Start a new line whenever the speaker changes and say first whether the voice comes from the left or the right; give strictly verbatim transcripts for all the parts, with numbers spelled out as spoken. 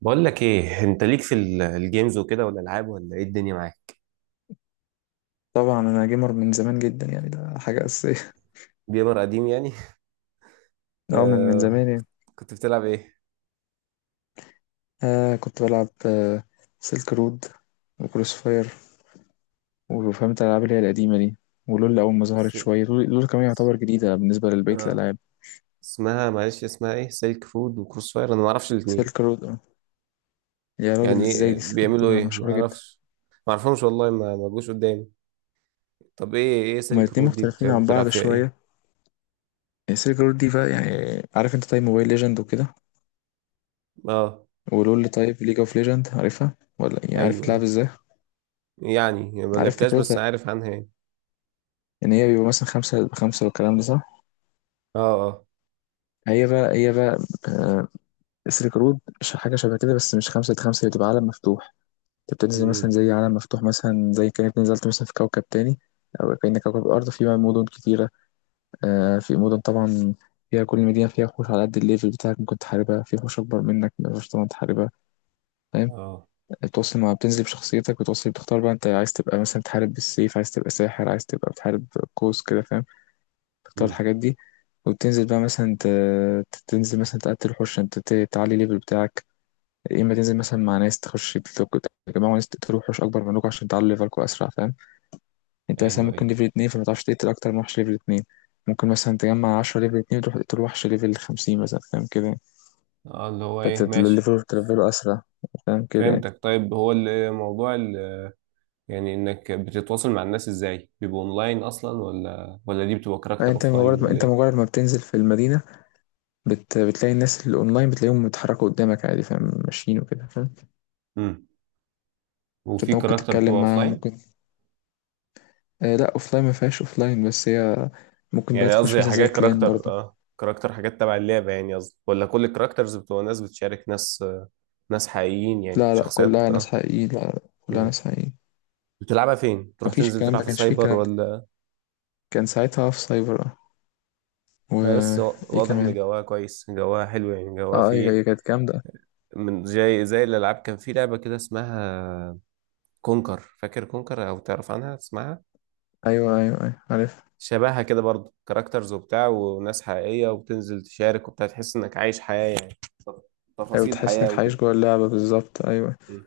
right: بقول لك ايه، انت ليك في ال- الجيمز وكده والالعاب، ولا ايه الدنيا معاك؟
left: طبعا انا جيمر من زمان جدا، يعني ده حاجه اساسيه.
right: جيمر قديم يعني؟
left: اه، من من زمان
right: آه
left: يعني.
right: كنت، كنت بتلعب ايه؟
left: آه كنت بلعب آه سيلك رود وكروس فاير، وفهمت الالعاب اللي هي القديمه دي. ولول اول ما ظهرت
right: س...
left: شويه، لول, لول كمان
right: س-
left: يعتبر جديده بالنسبه لبقيه
right: آه.
left: الالعاب.
right: اسمها معلش، اسمها ايه؟ سلك فود وكروس فاير، انا ما اعرفش الاثنين.
left: سيلك رود، آه. يا راجل،
right: يعني
left: ازاي؟
right: ايه،
left: دي سيلك رود دي
right: بيعملوا ايه؟ ما
left: مشهوره جدا.
right: اعرفش، ما اعرفهمش والله، ما ما جوش قدامي. طب ايه، ايه
left: هما
right: سلك
left: الاتنين
right: رود دي؟ بت-
left: مختلفين عن
right: بتلعب
left: بعض
right: فيها ايه؟
left: شويه. سيلك رود دي بقى يعني عارف انت طيب موبايل ليجند وكده؟
right: اه،
left: ولول، طيب ليج اوف ليجند عارفها، ولا يعني عارف
right: ايوه،
left: تلعب
right: أيوة.
left: ازاي؟
right: يعني يعني ما
left: عارف
right: لعبتهاش بس
left: فكرتها
right: عارف عنها يعني.
left: ان هي بيبقى مثلا خمسة خمسة والكلام ده، صح؟
right: اه اه.
left: هي بقى هي بقى آه، السلك رود ش- حاجة شبه كده، بس مش خمسة ضد خمسة، هي بتبقى عالم مفتوح. انت بتنزل مثلا
right: امم.
left: زي عالم مفتوح، مثلا زي كأنك نزلت مثلا في كوكب تاني. أو كأن كوكب الأرض فيه بقى مدن كتيرة. آه، في مدن طبعا، فيها كل مدينة فيها وحوش على قد الليفل بتاعك، ممكن تحاربها، في وحوش أكبر منك مقدرش طبعا تحاربها، فاهم؟
right: اه.
left: بتوصل مع بتنزل بشخصيتك، بتوصل بتختار بقى، انت عايز تبقى مثلا تحارب بالسيف، عايز تبقى ساحر، عايز تبقى بتحارب قوس كده فاهم؟ تختار
right: امم.
left: الحاجات دي. وتنزل بقى مثلا، ت- تنزل مثلا تقتل وحوش، انت ت- تعلي الليفل بتاعك. يا اما تنزل مثلا مع ناس تخش بتلوك، تجمعوا ناس تقتلوا وحوش اكبر منكم عشان تعلوا ليفلكم اسرع، فاهم؟ انت مثلا
right: ايوه ايوه.
left: ممكن ليفل اتنين، فما تعرفش تقتل اكتر من وحش ليفل اتنين. ممكن مثلا تجمع عشرة ليفل اتنين وتروح تقتل وحش ليفل خمسين مثلا، فاهم كده؟
right: اه اللي هو ايه، ماشي.
left: فتليفله تليفله اسرع، فاهم كده؟
right: فهمتك. طيب هو الموضوع ال- يعني انك بتتواصل مع الناس ازاي؟ بيبقى اونلاين اصلا، ولا ولا دي بتبقى
left: يعني
right: كاركتر
left: انت
right: اوفلاين،
left: مجرد ما
right: ولا
left: انت
right: ايه؟
left: مجرد ما بتنزل في المدينة، بت... بتلاقي الناس اللي اونلاين، بتلاقيهم بيتحركوا قدامك عادي، فاهم؟ ماشيين وكده، فاهم؟
right: امم. وفي
left: فانت ممكن
right: كاركتر بتبقى
left: تتكلم معاهم،
right: اوفلاين؟
left: ممكن. آه لا، اوفلاين ما فيهاش اوفلاين، بس هي ممكن بقى
right: يعني
left: تخش
right: قصدي
left: مثلا زي
right: حاجات
left: كلان
right: كاركتر،
left: برضه.
right: اه كاركتر حاجات تبع اللعبة يعني، قصدي، ولا كل الكاركترز بتبقى ناس بتشارك، ناس آه، ناس حقيقيين يعني،
left: لا لا،
right: شخصيات
left: كلها ناس
right: اه.
left: حقيقيين، لا لا، كلها
right: امم.
left: ناس حقيقيين.
right: بتلعبها فين؟ بتروح
left: مفيش
right: تنزل
left: الكلام
right: تلعب
left: ده،
right: في
left: كانش فيه
right: سايبر
left: الكلام ده.
right: ولا؟
left: كان ساعتها في سايبر، اه.
right: آه، بس وا-
left: وايه
right: واضح ان
left: كمان.
right: جواها كويس، جواها حلو يعني، جواها
left: اه ايوه،
right: فيه.
left: هي كانت جامدة.
right: من زي، زي الالعاب كان في لعبة كده اسمها كونكر، فاكر كونكر او تعرف عنها، تسمعها؟
left: ايوه ايوه ايوه، عارف.
right: شبهها كده برضو، كاركترز وبتاع وناس حقيقية، وبتنزل تشارك وبتاع، تحس انك عايش حياة يعني، تف-
left: ايوه،
right: تفاصيل
left: تحس
right: حياة
left: انك
right: وكده.
left: عايش جوه اللعبة بالظبط، ايوه.
right: مم.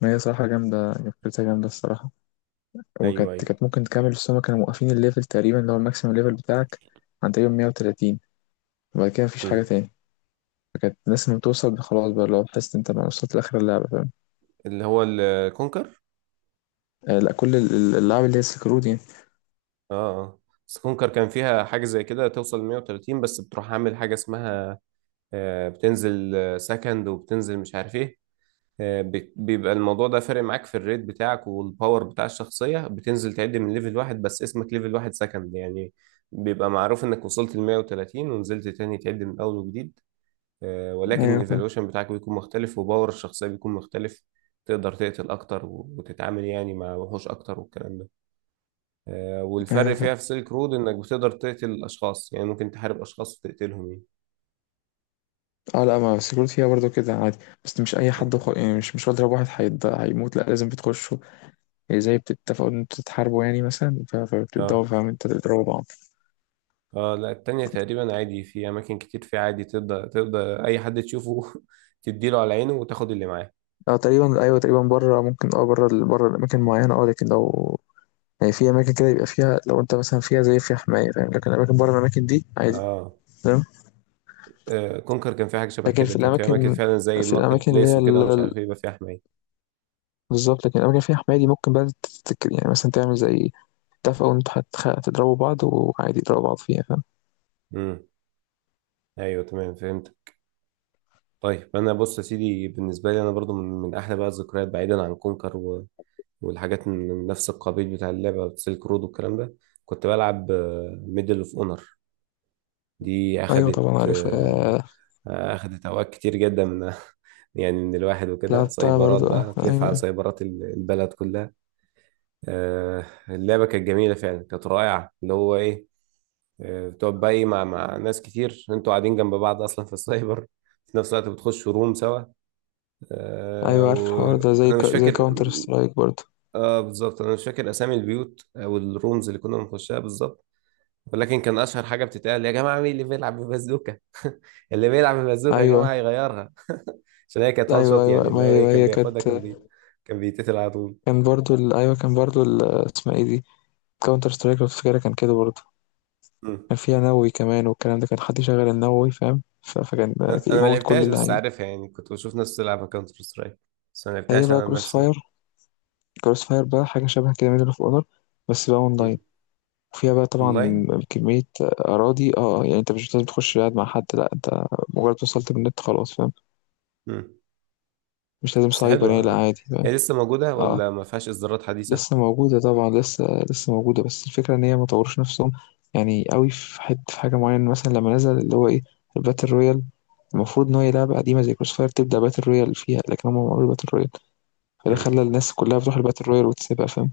left: ما هي صراحة جامدة، فكرتها جامدة الصراحة.
right: ايوه
left: وكانت
right: ايوه.
left: كانت ممكن تكمل، بس هما كانوا موقفين الليفل تقريبا اللي هو الماكسيمم ليفل بتاعك عند تقريبا مية وتلاتين. وبعد كده مفيش حاجة
right: مم.
left: تاني. فكانت الناس لما بتوصل خلاص بقى، لو تحس إن انت ما وصلت لاخر اللعبة، فاهم؟
right: اللي هو الكونكر؟
left: آه لا، كل ال- ال- اللعبة اللي هي سكرود يعني.
right: اه اه. بس كونكر كان فيها حاجة زي كده، توصل مية وتلاتين بس بتروح عامل حاجة اسمها آه، بتنزل آه، سكند، وبتنزل مش عارف ايه، آه، بت- بيبقى الموضوع ده فارق معاك في الريت بتاعك والباور بتاع الشخصية، بتنزل تعد من ليفل واحد، بس اسمك ليفل واحد سكند يعني، بيبقى معروف انك وصلت ل مية وتلاتين ونزلت تاني تعد من اول وجديد، آه، ولكن
left: ايوه، فاهم.
right: الايفالويشن بتاعك بيكون مختلف، وباور الشخصية بيكون مختلف. تقدر تقتل اكتر، و- وتتعامل يعني مع وحوش اكتر والكلام ده، آه،
left: ايوه،
right: والفرق
left: فاهم.
right: فيها في سيلك رود انك بتقدر تقتل الاشخاص يعني، ممكن تحارب اشخاص وتقتلهم.
left: اه لا، ما السكيورتي فيها برضه كده عادي. بس مش اي حد
right: يعني.
left: خ... يعني، مش مش بضرب واحد هيض... هيموت، لا، لازم بتخشوا، يعني زي بتتفقوا ان انتوا تتحاربوا، يعني مثلا، ف- فبتبداوا
right: اه
left: فاهم انت تضربوا بعض.
right: اه لا، التانية تقريبا عادي، في أماكن كتير في عادي تقدر، تقدر أي حد تشوفه تديله على عينه وتاخد اللي معاه.
left: اه تقريبا، ايوه تقريبا، بره ممكن، اه بره ال- بره الاماكن معينه، اه. لكن لو يعني في اماكن كده، يبقى فيها لو انت مثلا فيها زي فيها حمايه، فاهم؟ لكن الاماكن بره الاماكن دي عادي.
right: اه
left: تمام.
right: آه، كونكر كان في حاجة شبه
left: لكن
right: كده،
left: في
right: كان في أماكن
left: الاماكن،
right: فعلا زي
left: في
right: الماركت
left: الاماكن اللي
right: بليس
left: هي
right: وكده
left: ال-
right: ومش
left: ال-
right: عارف ايه، يبقى فيها حماية.
left: بالظبط، لكن الاماكن اللي فيها حمايه دي ممكن بقى تتك... يعني مثلا تعمل زي اتفقوا ان انتوا هتخ- هتضربوا بعض، وعادي يضربوا بعض فيها، فاهم؟
right: امم. أيوه تمام، فهمت. طيب أنا بص يا سيدي، بالنسبة لي أنا برضو من, من أحلى بقى الذكريات بعيدا عن كونكر و... والحاجات من من نفس القبيل بتاع اللعبة سيلك رود والكلام ده، كنت بلعب ميدل اوف اونر. دي
left: ايوه طبعا،
right: أخدت
left: عارف
right: آه،
left: آه.
right: أخدت أوقات كتير جدا من يعني، من الواحد وكده
left: لعبتها
right: سايبرات
left: برضو،
right: بقى،
left: اه
right: هتلف على
left: ايوه.
right: سايبرات ال- البلد كلها. آه، اللعبة كانت جميلة فعلا، كانت رائعة اللي هو ايه، آه، بتقعد بقى إيه، مع مع ناس كتير انتوا قاعدين جنب بعض اصلا في السايبر في نفس الوقت، بتخشوا روم سوا، آه،
left: ايوه عارف الحوار ده، زي
right: وانا
left: ك...
right: مش
left: زي
right: فاكر.
left: كاونتر سترايك برضو.
right: اه بالظبط، انا مش فاكر اسامي البيوت او الرومز اللي كنا بنخشها بالظبط، ولكن كان اشهر حاجه بتتقال: يا جماعه مين اللي بيلعب ببازوكه؟ اللي بيلعب ببازوكه يا جماعه
left: ايوه
right: يغيرها، عشان هي كانت وان
left: ايوه
right: شوت
left: ايوه،
right: يعني،
left: ما
right: اللي هو
left: هي ما
right: ايه كان
left: هي
right: بياخدها
left: كانت.
right: كان بي، كان بيتقتل على طول.
left: كان برضو ال... ايوه، كان برضو ال... اسمها ايه دي، كاونتر سترايك لو تفتكرها، كان كده برضو.
right: مم.
left: كان فيها نووي كمان والكلام ده، كان حد يشغل النووي فاهم، ف... فكان
right: انا أنا ما
left: يموت كل
right: لعبتهاش بس
left: اللعيبه.
right: عارفها يعني، كنت بشوف ناس تلعب كاونتر سترايك بس ما
left: هي
right: لعبتهاش
left: بقى
right: انا
left: كروس
right: بنفسي يعني.
left: فاير. كروس فاير بقى حاجه شبه كده، ميدل اوف اونر، بس بقى اونلاين.
right: مم.
left: وفيها بقى
right: اونلاين.
left: طبعا كمية أراضي، اه آه، يعني انت مش لازم تخش قاعد مع حد، لا، انت مجرد وصلت بالنت خلاص، فاهم؟
right: مم.
left: مش لازم
right: بس
left: سايبر يعني، لا،
right: حلوه،
left: عادي بقى.
right: هي لسه موجوده
left: اه،
right: ولا ما فيهاش اصدارات حديثه؟
left: لسه موجودة طبعا، لسه. لسه موجودة، بس الفكرة ان هي ما طوروش نفسهم يعني قوي في حتة، في حاجة معينة مثلا لما نزل اللي هو ايه، الباتل رويال. المفروض ان هي لعبة قديمة زي كروس فاير تبدأ باتل رويال فيها، لكن هم ما عملوا باتل رويال. فده
right: مم.
left: خلى الناس كلها بتروح الباتل رويال وتسيبها، فاهم؟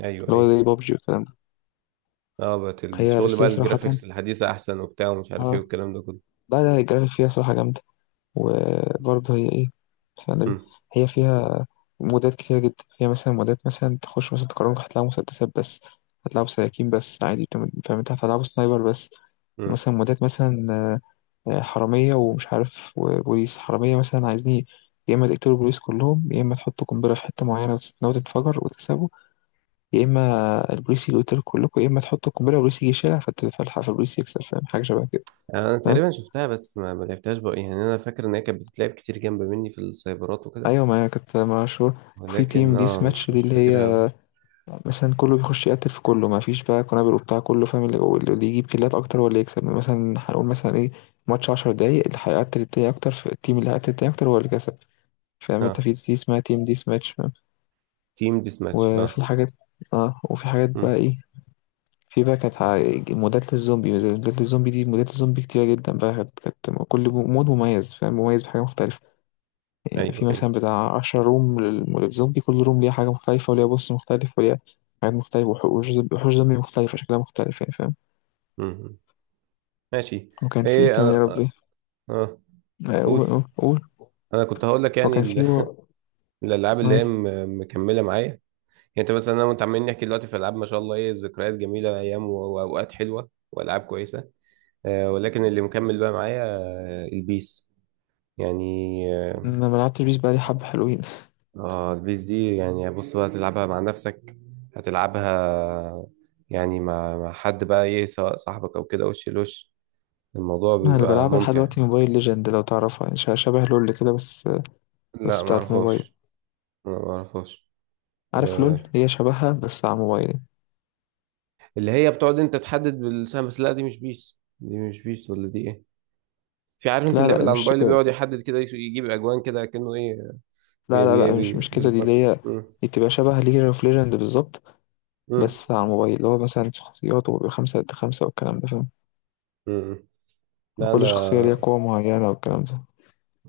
right: ايوه
left: اللي هو
right: ايوه.
left: زي بابجي والكلام ده.
right: اه بقت
left: هي
right: الشغل
left: بس،
right: بقى،
left: هي صراحة،
right: الجرافيكس الحديثه احسن وبتاع ومش عارف ايه
left: اه،
right: والكلام ده كله.
left: لا لا، الجرافيك فيها صراحة جامدة. وبرضه هي ايه، بسم الله النبي،
right: مم.
left: هي فيها مودات كتيرة جدا، فيها مثلا مودات، مثلا تخش مثلا تقرنك هتلاقي مسدسات بس، هتلاقوا سكاكين بس عادي، بتم- فاهم؟ انت هتلعبوا سنايبر بس.
right: مم.
left: مثلا مودات مثلا آه، آه، حرامية ومش عارف، وبوليس حرامية مثلا، عايزين يا إما تقتلوا البوليس كلهم، يا إما تحطوا قنبلة في حتة معينة وتتناول تتفجر وتكسبوا، يا إما البوليس اللي يقتلوا كلكم يا إما تحطوا القنبلة والبوليس يجي يشيلها فت- فالح- فالبوليس يكسب، فاهم؟ حاجة شبه كده،
right: يعني انا
left: فاهم؟
right: تقريبا شفتها بس ما ما لعبتهاش بقى يعني، انا فاكر ان هي كانت بتتلعب كتير جنب مني في السايبرات وكده،
left: أيوة، ما هي كانت مشهورة في
right: ولكن
left: تيم
right: اه
left: ديس ماتش
right: مش
left: دي،
right: مش
left: اللي هي
right: فاكرها قوي.
left: مثلًا كله بيخش يقتّل في كله، ما فيش بقى قنابل وبتاع، كله فاهم اللي هو اللي يجيب كيلات أكتر هو اللي يكسب. مثلًا هنقول مثلًا إيه، ماتش عشر دقايق، اللي هيقتّل التاني أكتر، ف الteam اللي هيقتّل التاني أكتر هو اللي كسب. فاهم أنت؟
right: اه
left: في دي اسمها team death match، فاهم؟
right: تيم ديس ماتش اه.
left: وفي حاجات، آه، وفي حاجات بقى
right: مم.
left: إيه، في بقى كانت ع مودات للزومبي، مودات للزومبي دي، مودات الزومبي كتيرة جدًا بقى، كانت كانت كل مود مميز فاهم، مميز بحاجة مختلفة. كان في
right: ايوه ايوه.
left: مثلا بتاع عشرة روم لل- للزومبي، كل روم ليها حاجة مختلفة وليها بوس مختلف وليها حاجات مختلفة، وح- وحوش زومبي وحوش زومبي مختلفة، شكلها مختلف يعني، فاهم؟
right: مم. ماشي.
left: وكان في إيه
right: ايه انا
left: كمان، يا
right: اه
left: ربي.
right: آه،
left: آه، قول
right: قول.
left: قول قول.
right: انا كنت هقول لك يعني
left: وكان في
right: ال-
left: و...
right: الالعاب
left: ما
right: اللي هي
left: إيه؟
right: م- مكمله معايا يعني. انت مثلا انا وانت عمالين نحكي دلوقتي في العاب ما شاء الله، ايه ذكريات جميله، ايام و- واوقات حلوه والعاب كويسه، آه، ولكن اللي مكمل بقى معايا آه البيس يعني، آه.
left: أنا ملعبتش بيس بقالي حبة حلوين.
right: اه البيس دي يعني، بص بقى تلعبها مع نفسك، هتلعبها يعني مع، مع حد بقى ايه، سواء صاحبك او كده وش لوش، الموضوع
left: أنا اللي
right: بيبقى
left: بلعبها لحد
right: ممتع.
left: دلوقتي موبايل ليجند، لو تعرفها يعني، ش- شبه لول كده بس.
right: لا
left: بس
right: ما
left: بتاعة الموبايل.
right: اعرفهاش، ما اعرفهاش.
left: عارف لول،
right: آه.
left: هي شبهها بس على موبايل.
right: اللي هي بتقعد انت تحدد بالسهم بس؟ لا دي مش بيس، دي مش بيس ولا دي ايه؟ في، عارف انت
left: لا
right: اللعبة
left: لا،
right: اللي على
left: مش
right: الموبايل اللي
left: كده.
right: بيقعد يحدد كده، يش- يجيب اجوان كده كأنه ايه،
left: لا
right: بي
left: لا
right: بي
left: لا، مش
right: بي
left: مش كده. دي اللي
right: بالتاتش.
left: هي،
right: مم.
left: دي تبقى شبه ليج اوف ليجند بالظبط،
right: مم.
left: بس على الموبايل. اللي هو مثلا شخصيات، وبيبقى خمسة ضد خمسة والكلام ده، فاهم؟
right: مم. لا انا،
left: كل شخصية ليها قوة معينة والكلام ده.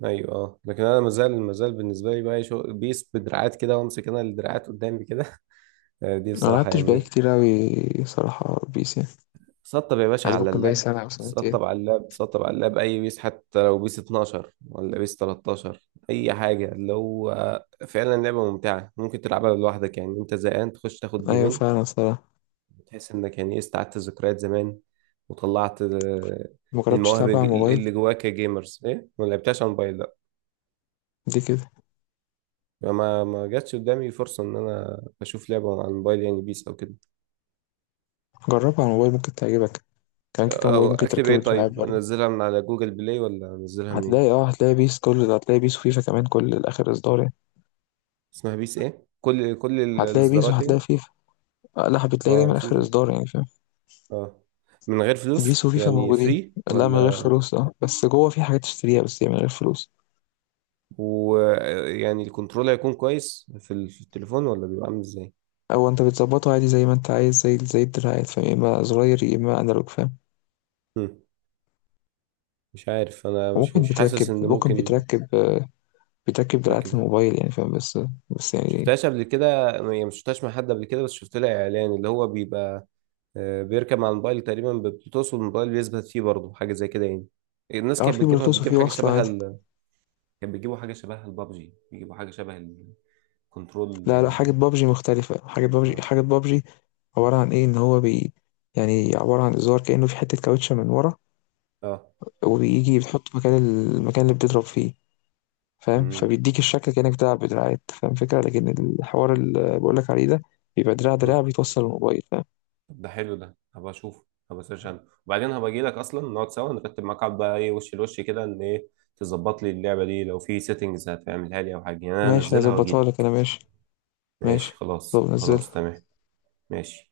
right: ايوه اه لكن انا مازال مازال بالنسبه لي بقى شغل بيس بدراعات كده، وامسك انا الدراعات قدامي كده، آه، دي
left: أنا
right: بصراحه
left: ملعبتش
right: يعني
left: بقالي
right: ايه،
left: كتير أوي صراحة بيس يعني.
right: سطب يا باشا
left: عايز،
right: على
left: ممكن بقالي
right: اللاب،
left: سنة أو
right: سطب
left: سنتين.
right: على اللاب، سطب على اللاب اي بيس، حتى لو بيس اتناشر ولا بيس تلتاشر، اي حاجه، اللي هو فعلا لعبه ممتعه، ممكن تلعبها لوحدك يعني، انت زهقان تخش تاخد
left: أيوة
right: جيمين،
left: فعلا، صراحة.
right: تحس انك يعني ايه استعدت ذكريات زمان، وطلعت آه،
left: مجربتش
right: المواهب
left: تلعبها
right: الج-
left: على الموبايل؟
right: اللي جواك يا جيمرز ايه. ما لعبتهاش على الموبايل
left: دي كده.
right: يعني، ما ما جاتش قدامي فرصة إن أنا أشوف لعبة على الموبايل، يعني بيس أو كده.
left: جربها على الموبايل، ممكن تعجبك. كان كده، كان موبايل
right: أه،
left: ممكن
right: أكتب
left: تركبه
right: إيه
left: وتلعب
right: طيب؟
left: برضه.
right: أنزلها من على جوجل بلاي ولا أنزلها
left: هتلاقي،
right: منين؟
left: اه هتلاقي بيس، كل، هتلاقي بيس وفيفا كمان، كل آخر إصدار يعني.
right: اسمها بيس إيه؟ كل كل ال-
left: هتلاقي بيس
right: الإصدارات يعني؟
left: وهتلاقي فيفا. آه، لا، بتلاقي
right: أه
left: دايما آخر
right: فيفا؟
left: إصدار، يعني فاهم؟
right: أه، من غير فلوس؟
left: بيس وفيفا
right: يعني
left: موجودين.
right: فري
left: لا، من غير
right: ولا؟
left: فلوس، اه، بس جوه في حاجات تشتريها، بس هي من غير فلوس.
right: ويعني الكنترول هيكون كويس في ال- في التليفون، ولا بيبقى عامل إزاي؟
left: او انت بتظبطه عادي زي ما انت عايز، زي زي الدراعات فاهم، يا اما زراير يا اما انالوج، فاهم؟
right: هم، مش عارف، أنا مش
left: وممكن
right: مش حاسس
left: بتركب،
right: إن
left: ممكن
right: ممكن
left: بتركب آه، بتركب دراعات
right: أركبها.
left: للموبايل يعني، فاهم؟ بس، بس يعني،
right: شفتهاش قبل كده يعني، مش شفتهاش مع حد قبل كده، بس شفت لها إعلان اللي هو بيبقى آه، بيركب مع الموبايل تقريبا، بتوصل الموبايل، بيثبت فيه برضه حاجه زي كده يعني، الناس
left: اه،
right: كانت
left: في
right: بتجيبها،
left: بلوتوث
right: بتجيب
left: وفي
right: حاجه
left: وصلة
right: شبه
left: عادي.
right: ال... كانت بتجيبوا حاجه شبه البابجي، بيجيبوا حاجه شبه الكنترول.
left: لا لا، حاجة بابجي مختلفة. حاجة بابجي،
right: اه
left: حاجة بابجي عبارة عن ايه، ان هو بي يعني عبارة عن زرار كأنه في حتة كاوتشة من ورا،
right: اه.
left: وبيجي بتحط مكان، المكان اللي بتضرب فيه، فاهم؟
right: امم.
left: فبيديك الشكل كأنك بتلعب بدراعات، فاهم فكرة؟ لكن الحوار اللي بقولك عليه ده بيبقى دراع
right: أمم.
left: دراع بيتوصل للموبايل، فاهم؟
right: طب ده حلو، ده هبقى اشوفه، هبقى اسيرش عنه وبعدين هبقى اجي لك، اصلا نقعد سوا نرتب معاك، قعد بقى ايه وش لوش كده ان ايه، تظبط لي اللعبه دي لو في سيتنجز هتعملها لي او حاجه يعني، انا
left: ماشي،
right: انزلها واجي
left: هظبطها
right: لي.
left: لك انا، ماشي. ماشي.
right: ماشي خلاص،
left: طب نزل.
right: خلاص تمام. ماشي.